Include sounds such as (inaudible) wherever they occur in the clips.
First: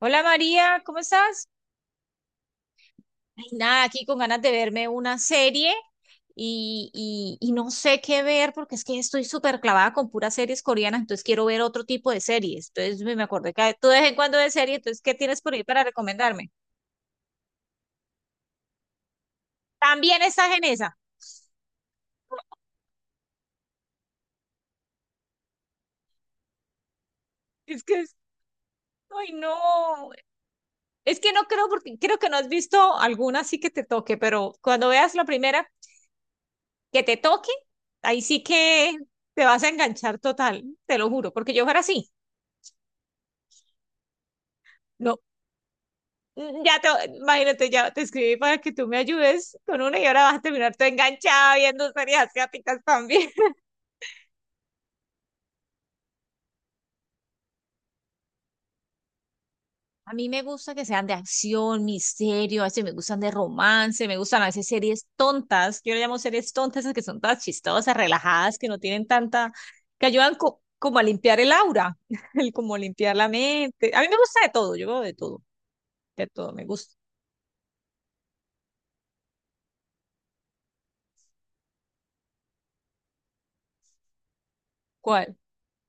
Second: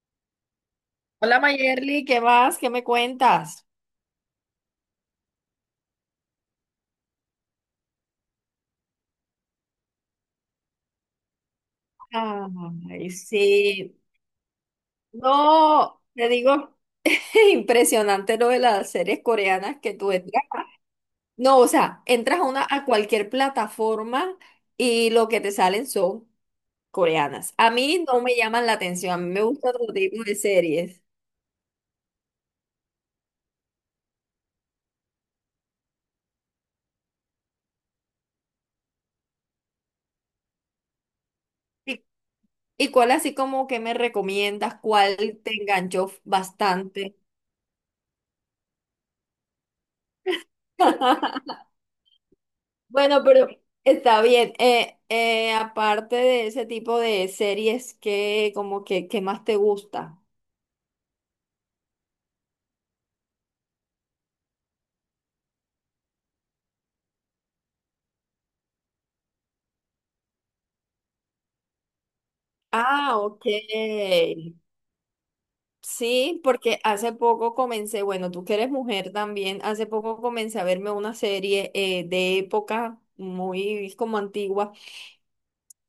Hola María, ¿cómo Hola estás? Mayerly, ¿qué más? ¿Qué me Ay, cuentas? nada, aquí con ganas de verme una serie y no sé qué ver porque es que estoy súper clavada con puras series coreanas, entonces quiero ver otro tipo de series. Entonces Ay, me acordé que tú sí. de vez en cuando ves serie, entonces ¿qué tienes por ahí para No, te recomendarme? digo, (laughs) impresionante lo de las series coreanas que tú También entras. estás en esa. No, o sea, entras a una, a cualquier plataforma y lo que te salen son coreanas. A Es que, mí es- no me llaman la atención, a mí ay me gusta otro no, tipo de series. es que no creo porque creo que no has visto alguna así que te toque, pero cuando veas la primera que te toque, ahí sí que te vas a enganchar total, te lo juro, porque yo fuera ¿Y, así. y cuál así como que me recomiendas? No, ¿Cuál te enganchó Mm, Ya te, bastante? imagínate, ya te escribí para que tú me ayudes con una y ahora vas a terminar todo (laughs) enganchada viendo series asiáticas Bueno, también. pero (laughs) está bien. Aparte de ese tipo de series, ¿qué, como que, qué más te A gusta? mí me gusta que sean de acción, misterio, a veces me gustan de romance, me gustan a veces series tontas. Yo le llamo series tontas, esas que son todas chistosas, relajadas, que no tienen tanta, que ayudan como a limpiar el aura, (laughs) el como limpiar Ah, la ok. mente. A mí me gusta de todo, yo veo de Sí, todo, me porque gusta. hace poco comencé, bueno, tú que eres mujer también, hace poco comencé a verme una serie de época muy como antigua. ¿Cuál?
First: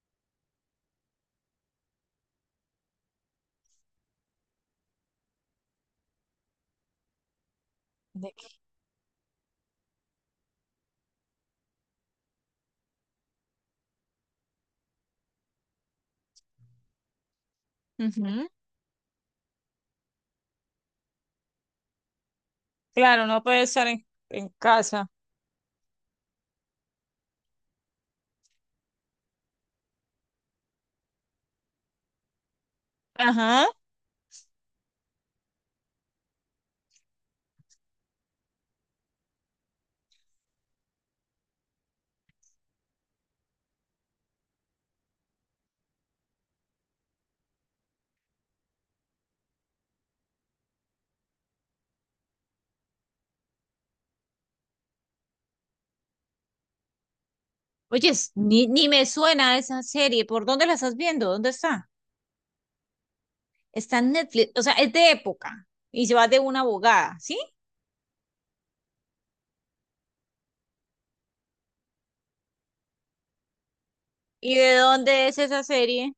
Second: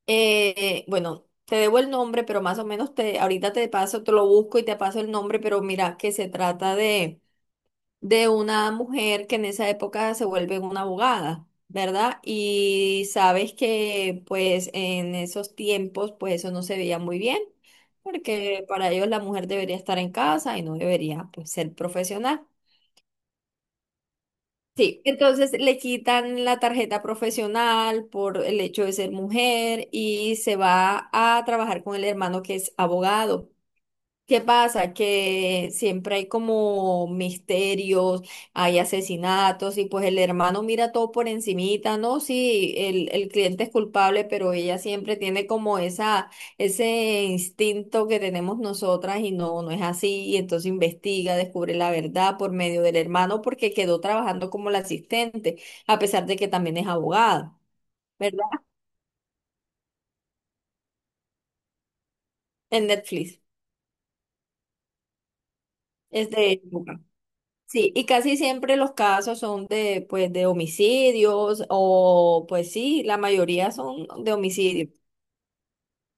Bueno, te debo el nombre, pero más o menos te, ahorita te paso, te lo busco y te paso el nombre, pero mira que se trata de ¿De qué? una mujer que en esa época se vuelve una abogada, ¿verdad? Y sabes que pues en esos tiempos pues eso no se veía muy bien, Ujú. porque para ellos la mujer debería estar en casa y no debería pues ser profesional. Claro, no puede estar en Sí, casa. entonces le quitan la tarjeta profesional por el hecho de ser mujer y se va a trabajar con el hermano que es abogado. Ajá. ¿Qué pasa? Que siempre hay como misterios, hay asesinatos y pues el hermano mira todo por encimita, ¿no? Sí, el cliente es culpable, pero ella siempre tiene como esa, ese instinto que tenemos nosotras y no, no es así. Y entonces investiga, descubre la verdad por medio del hermano porque quedó trabajando como la asistente, a pesar de que también es abogada, Oye, ¿verdad? Ni me suena esa serie. ¿Por dónde la estás viendo? ¿Dónde está? En Netflix. Está en Netflix. O sea, es de época. Y se va Es de de una época. abogada, ¿sí? Sí, y casi siempre los casos son de, pues, de homicidios o, pues sí, la mayoría son de ¿Y de homicidio. dónde es esa serie?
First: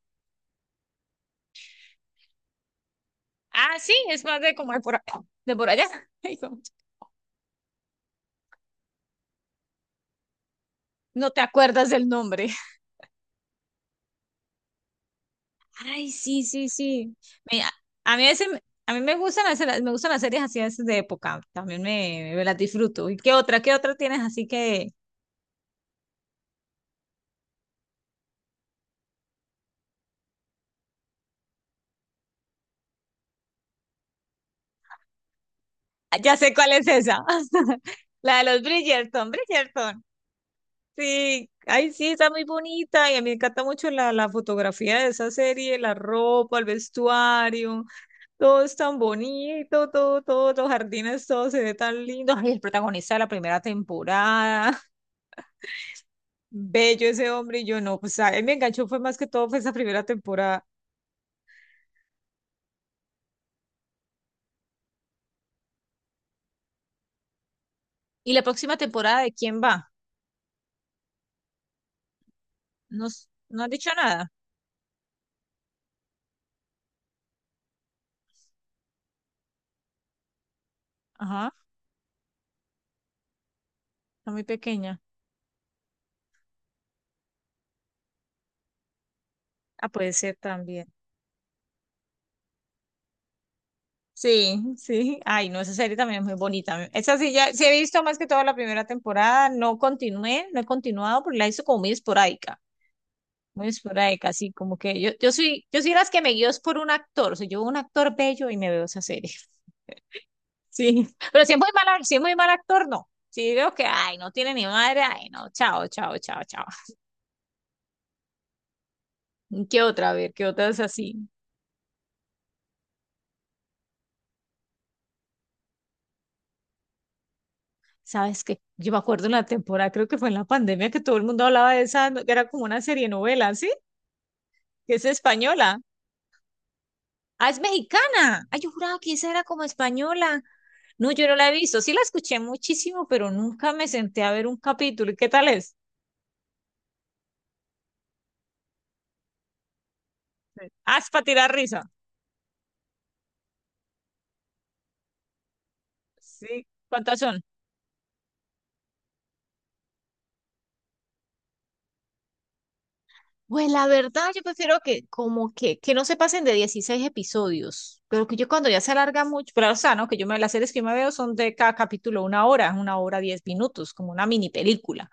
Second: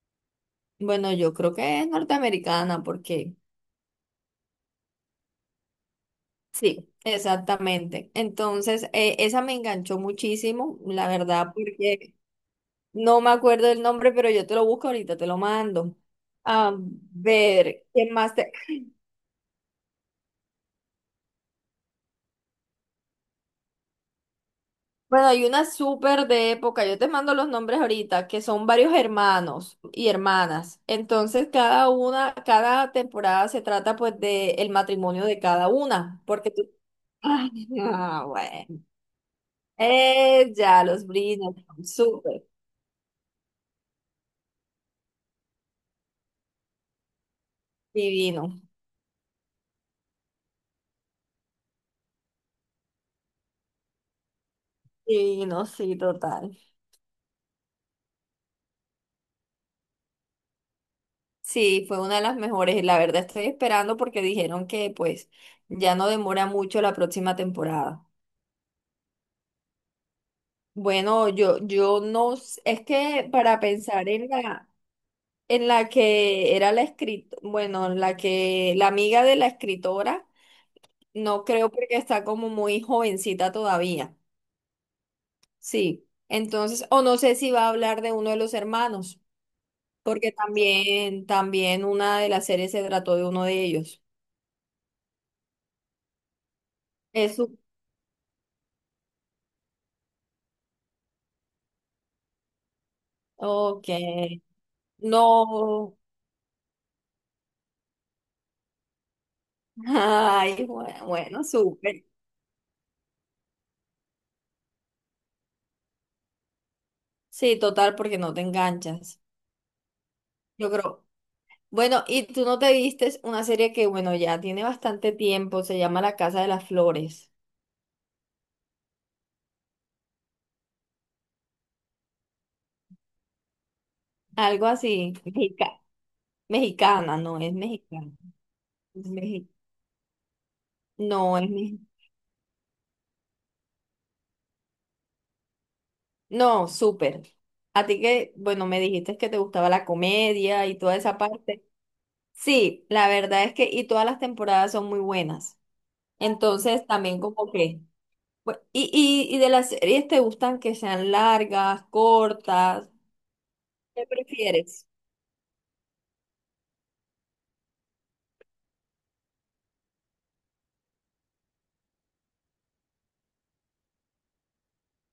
Bueno, yo creo que es norteamericana porque Ah, sí, es más de como de por allá. (laughs) Ay, no sí, exactamente. Entonces, esa me enganchó muchísimo, la no te verdad, acuerdas del porque nombre. no me acuerdo el nombre, pero yo te lo busco ahorita, te lo mando. Ay, sí, sí, A sí. Mira, ver, ¿qué a mí a más veces, te... a mí me gustan me gustan las series así a veces de época. También me las disfruto. ¿Y qué otra? ¿Qué otra tienes? Así que Bueno, hay una súper de época, yo te mando los nombres ahorita, que son varios hermanos y hermanas. Entonces, cada una, cada temporada se trata pues de el matrimonio de cada ah, una, ya porque sé tú... cuál es (laughs) esa. Ay, (laughs) no, La de los bueno. Bridgerton, Bridgerton. Ya, los Sí, Bridgerton, ay, sí, está súper, muy bonita y a mí me encanta mucho la fotografía de esa serie, la ropa, el vestuario, divino, todo es tan bonito, todo, todo, los jardines, todo se ve tan lindo. Ay, el protagonista de la primera temporada, (laughs) divino, sí, total. bello ese hombre y yo no, pues a él me enganchó fue más que todo fue esa primera temporada. Sí, fue una de las mejores. La verdad estoy esperando porque dijeron que pues ya no demora mucho la próxima temporada. ¿Y la próxima temporada de quién va? Bueno, yo no, es No, que para no han dicho pensar en nada. En la que era la escritora, bueno, la amiga de la escritora, no Ajá, creo porque está como muy jovencita todavía. está muy pequeña. Sí. Entonces, o no sé si va a hablar de uno de los hermanos, Ah, puede porque ser también. también, también una de las series se trató de uno de ellos. Sí, sí. Ay, no, esa serie también es muy bonita. Esa sí, Eso, ya sí he visto más que toda la primera temporada. No continué, no he continuado, porque la hizo como muy esporádica. Muy ok. esporádica, así como que yo soy No. las que me guío es por un actor. O sea, yo veo un actor bello y me veo esa serie. (laughs) (laughs) Ay, bueno, Sí. bueno, Pero si es muy súper. mal, si es muy mal actor, no. Si veo que, ay, no tiene ni madre, ay, no, chao, chao, chao, chao. Sí, total, porque no te enganchas. ¿Qué otra? A ver, ¿qué otra Yo es creo, así? bueno, y tú no te vistes una serie que, bueno, ya tiene bastante tiempo, se llama La Casa de las Flores, Sabes que yo me acuerdo en la temporada, creo que fue en la pandemia, que todo el mundo hablaba de esa, que era como una serie novela, ¿sí? algo Que es así, española. Mexicana, no Ah, es es mexicana, mexicana. Ay, yo juraba es que esa era mexi- como española. No, yo no no la es he visto. mexi- Sí la escuché muchísimo, pero nunca me senté a ver un capítulo. ¿Y qué tal es? no, súper. A ti que, bueno, me dijiste que te gustaba la comedia y toda Ah, es esa para tirar parte. risa. Sí, la verdad es que, y todas las temporadas son muy buenas. Sí. Entonces, ¿Cuántas también son? como que, bu- y, y de las series te gustan que sean largas, cortas, Pues la ¿qué verdad, yo prefiero prefieres? que como que no se pasen de 16 episodios. Pero que yo cuando ya se alarga mucho, pero o sea, ¿no? Que yo me las series que yo me veo son de cada capítulo una hora, 10 minutos, como una mini película.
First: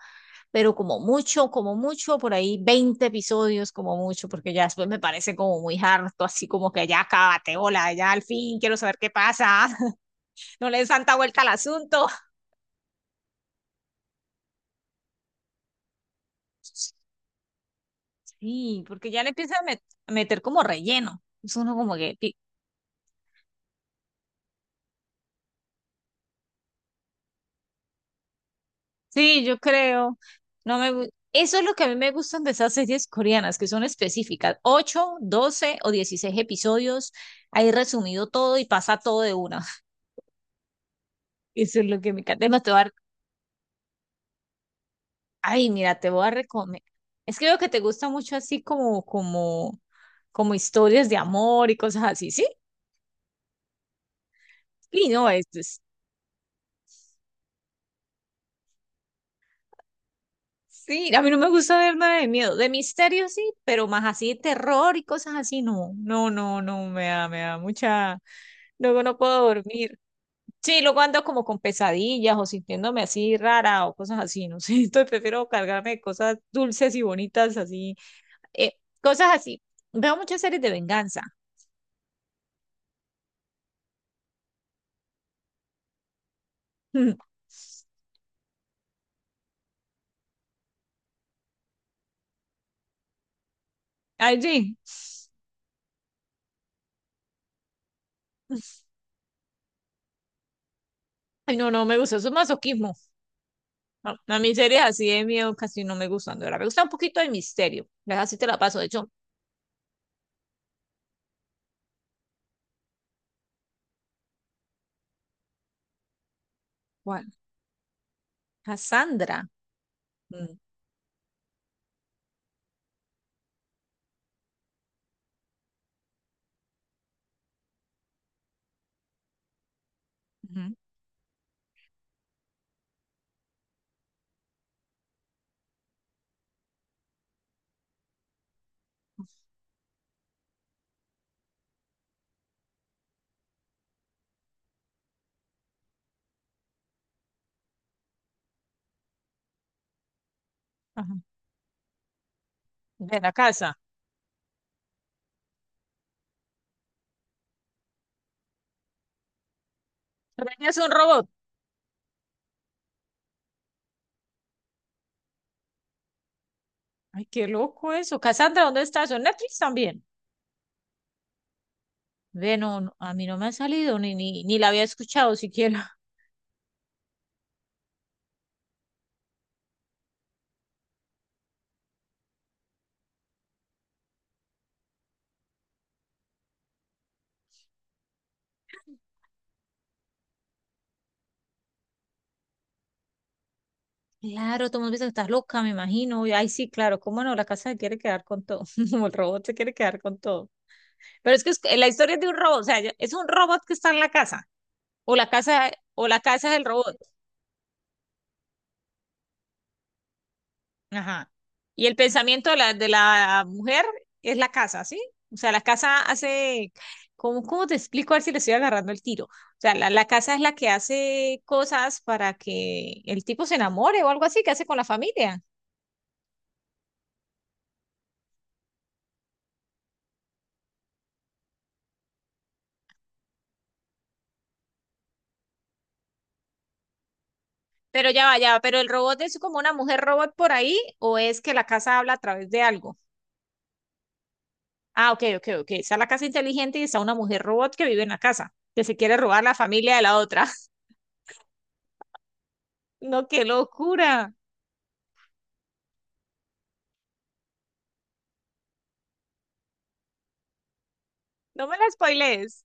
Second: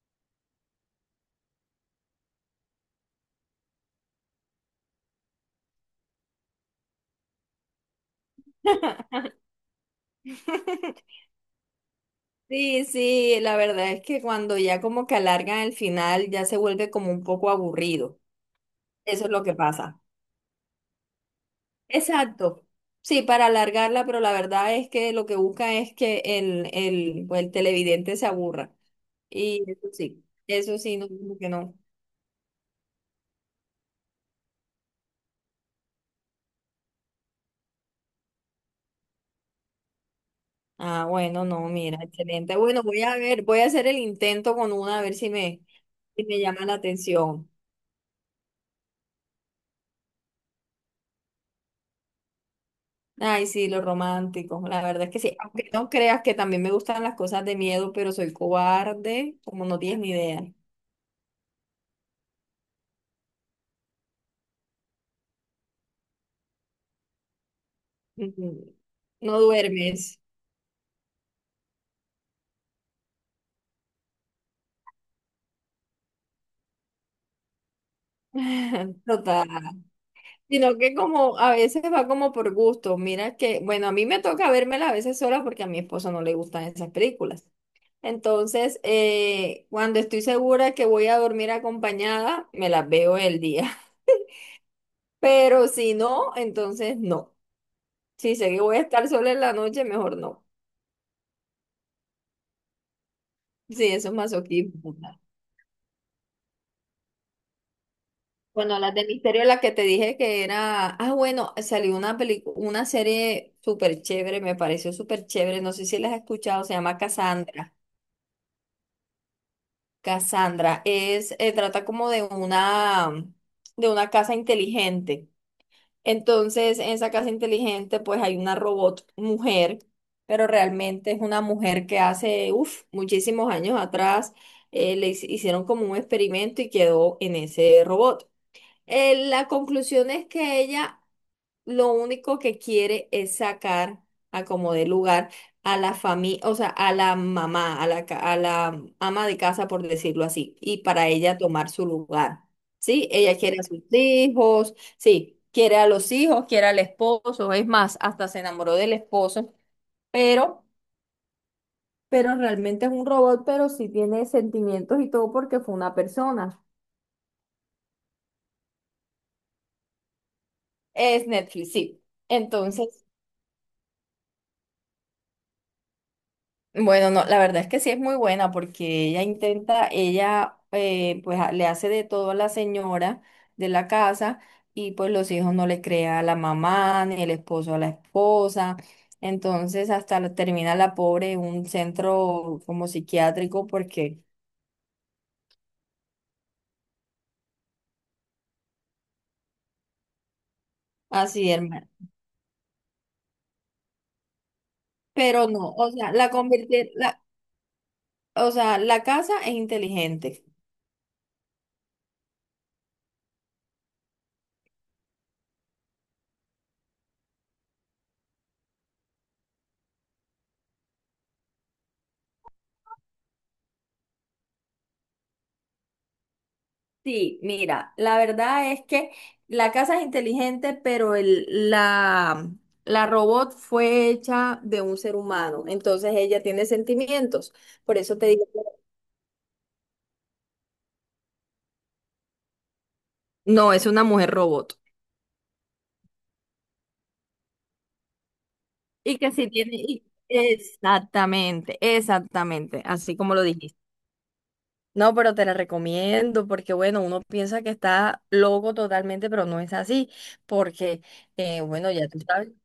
Pero como mucho, por ahí 20 episodios, como mucho, porque ya después me parece como muy harto, así como que ya acábate, hola, ya al fin quiero saber qué pasa, (laughs) no le des (laughs) tanta vuelta al asunto. Sí, sí, la verdad es que cuando ya como que alargan el final, ya se vuelve como un poco aburrido. Sí, porque ya Eso le es lo que empieza a, met pasa. a meter como relleno. Es uno como que, pi- Exacto. Sí, para alargarla, pero la verdad es que lo que buscan es que pues, el televidente se aburra. sí, yo Y creo, no eso me... sí, no, gu- como que eso es lo no. que a mí me gustan de esas series coreanas, que son específicas, 8, 12 o 16 episodios, ahí resumido todo y pasa todo de una. Ah, (laughs) bueno, no, Eso es mira, lo que me encanta. excelente. Además, te voy Bueno, a voy a ver, voy a hacer el intento con una, a ver Ay, mira, te si voy a me llama la recomendar. Es que atención. veo que te gusta mucho así como historias de amor y cosas así, ¿sí? Ay, sí, los románticos, la verdad Sí, es que no, sí. Aunque no creas que también me gustan las cosas de miedo, pero soy cobarde, como no tienes ni idea. sí, a mí no me gusta ver nada de miedo, de misterio sí, pero más así de terror y cosas así, no, no, no, no, me da mucha, Ujú. luego no No puedo dormir. duermes. Sí, luego ando como con pesadillas o sintiéndome así rara o cosas así, no sé, (laughs) entonces prefiero cargarme de cosas dulces y bonitas así, eh, (laughs) cosas Total. así. Veo muchas series de Sino que venganza. como a veces va como por gusto. Mira que, bueno, a mí me toca vérmela a veces sola porque a mi esposo no le gustan esas películas. (laughs) Entonces, cuando estoy segura que voy a dormir acompañada, me las veo el día. Ay, sí. (laughs) Pero si no, entonces no. Si sé que voy a estar sola en la noche, mejor no. Ay, no, no me gusta, eso es masoquismo. Sí, eso es No, a mí series masoquismo. así de miedo casi no me gustan, de verdad. Me gusta un poquito de misterio. Ya así te la paso. Bueno, De las de hecho, misterio, la que te dije que era, ah, bueno, salió una película, una serie súper chévere, me pareció súper chévere, no sé si las has escuchado, se llama ¿cuál? Cassandra. Cassandra. Mm, Cassandra es, trata como de una casa inteligente. Entonces, en esa casa inteligente, pues hay una robot mujer, pero ujú, realmente es una mujer que hace, uff, muchísimos años atrás, hicieron como un experimento y quedó en ese robot. La conclusión es que ella lo único que quiere es sacar a como de lugar a la familia, o sea, a la mamá, a la ama de casa, por decirlo así, y para ajá. ella tomar su lugar. Sí, De la ella quiere a casa. sus hijos, sí, quiere a los hijos, quiere al esposo, es más, hasta se enamoró del esposo, Pero pero, ella es un robot. pero realmente es un robot, pero sí tiene sentimientos y todo porque fue una persona. Ay, qué loco eso. Cassandra, ¿dónde está eso? ¿En Netflix también? Es Netflix, sí. Ve, no, no, Entonces a mí no me ha salido, ni, ni, ni la había escuchado siquiera. (laughs) bueno, no, la verdad es que sí es muy buena porque ella intenta, ella pues le hace de todo a la señora de la casa y pues los hijos no le crea a la mamá ni el esposo a la esposa. Entonces termina la pobre en un centro como psiquiátrico porque Claro, todo el mundo piensa que estás loca, me imagino. Y, ay, sí, claro, cómo no, la casa se quiere quedar con todo. (laughs) Como el robot se quiere quedar con todo. Pero es así, que la hermano. historia es de un robot, o sea, es un robot que está en la casa. O la Pero casa, no, o o sea, la casa es el robot. O sea, la casa es inteligente. Ajá. Y el pensamiento de de la mujer es la casa, ¿sí? O sea, la casa hace, ¿cómo, cómo te explico? A ver si le estoy agarrando el tiro. O sea, la casa es la que hace cosas para que el tipo se enamore o algo así que hace con la familia. Sí, mira, la verdad es que la casa es inteligente, pero la robot fue hecha de un ser humano, entonces ella tiene sentimientos. Por Pero eso te digo, ya va, que pero el robot es como una mujer robot por ahí o es que la casa habla a través de algo. no, es una mujer robot. Ah, ok, ok, ok. Está la casa inteligente y está una mujer robot que vive en la casa, que se quiere Y que robar sí la tiene, familia de la otra. (laughs) exactamente, exactamente, así No, como lo qué dijiste. locura. No, pero te la recomiendo porque, bueno, uno piensa que está loco totalmente, pero no es así, porque, No me la bueno, ya tú sabes. spoilees.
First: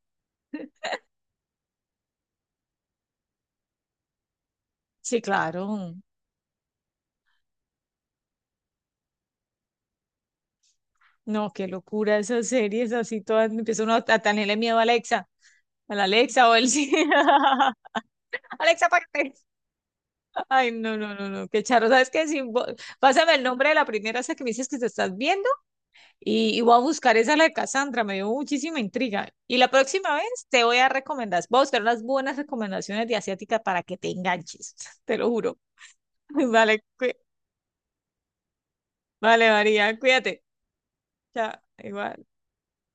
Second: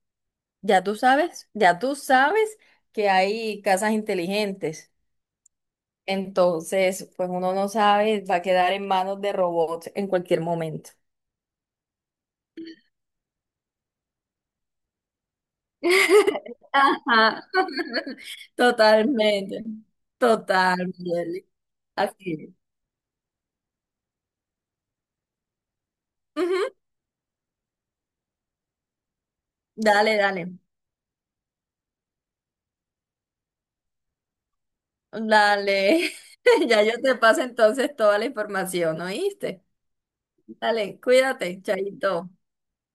Ya tú sabes, ya tú sabes que hay casas inteligentes. Sí, claro. Entonces, pues uno no sabe, va a quedar en manos de robots en cualquier momento. No, qué locura esas series así todas. Empieza uno a tenerle miedo a Alexa, a la Alexa o el (laughs) sí. Ajá. (laughs) (laughs) Alexa, apágate. Totalmente. Ay, Total, no, no, no, no, Mieli. qué charro. ¿Sabes qué? Así Si es. Pásame el nombre de la primera esa que me dices que te estás viendo y Ujú. voy a buscar esa la de Cassandra. Me dio muchísima intriga. Y la próxima Dale, vez dale. te voy a recomendar, voy a buscar unas buenas recomendaciones de asiática para que te enganches. (laughs) Te lo juro. Dale. (laughs) (laughs) Ya Vale, yo te cuí- paso entonces toda la información, vale, ¿oíste? María, cuídate. Dale, Chao, cuídate, igual. chaito.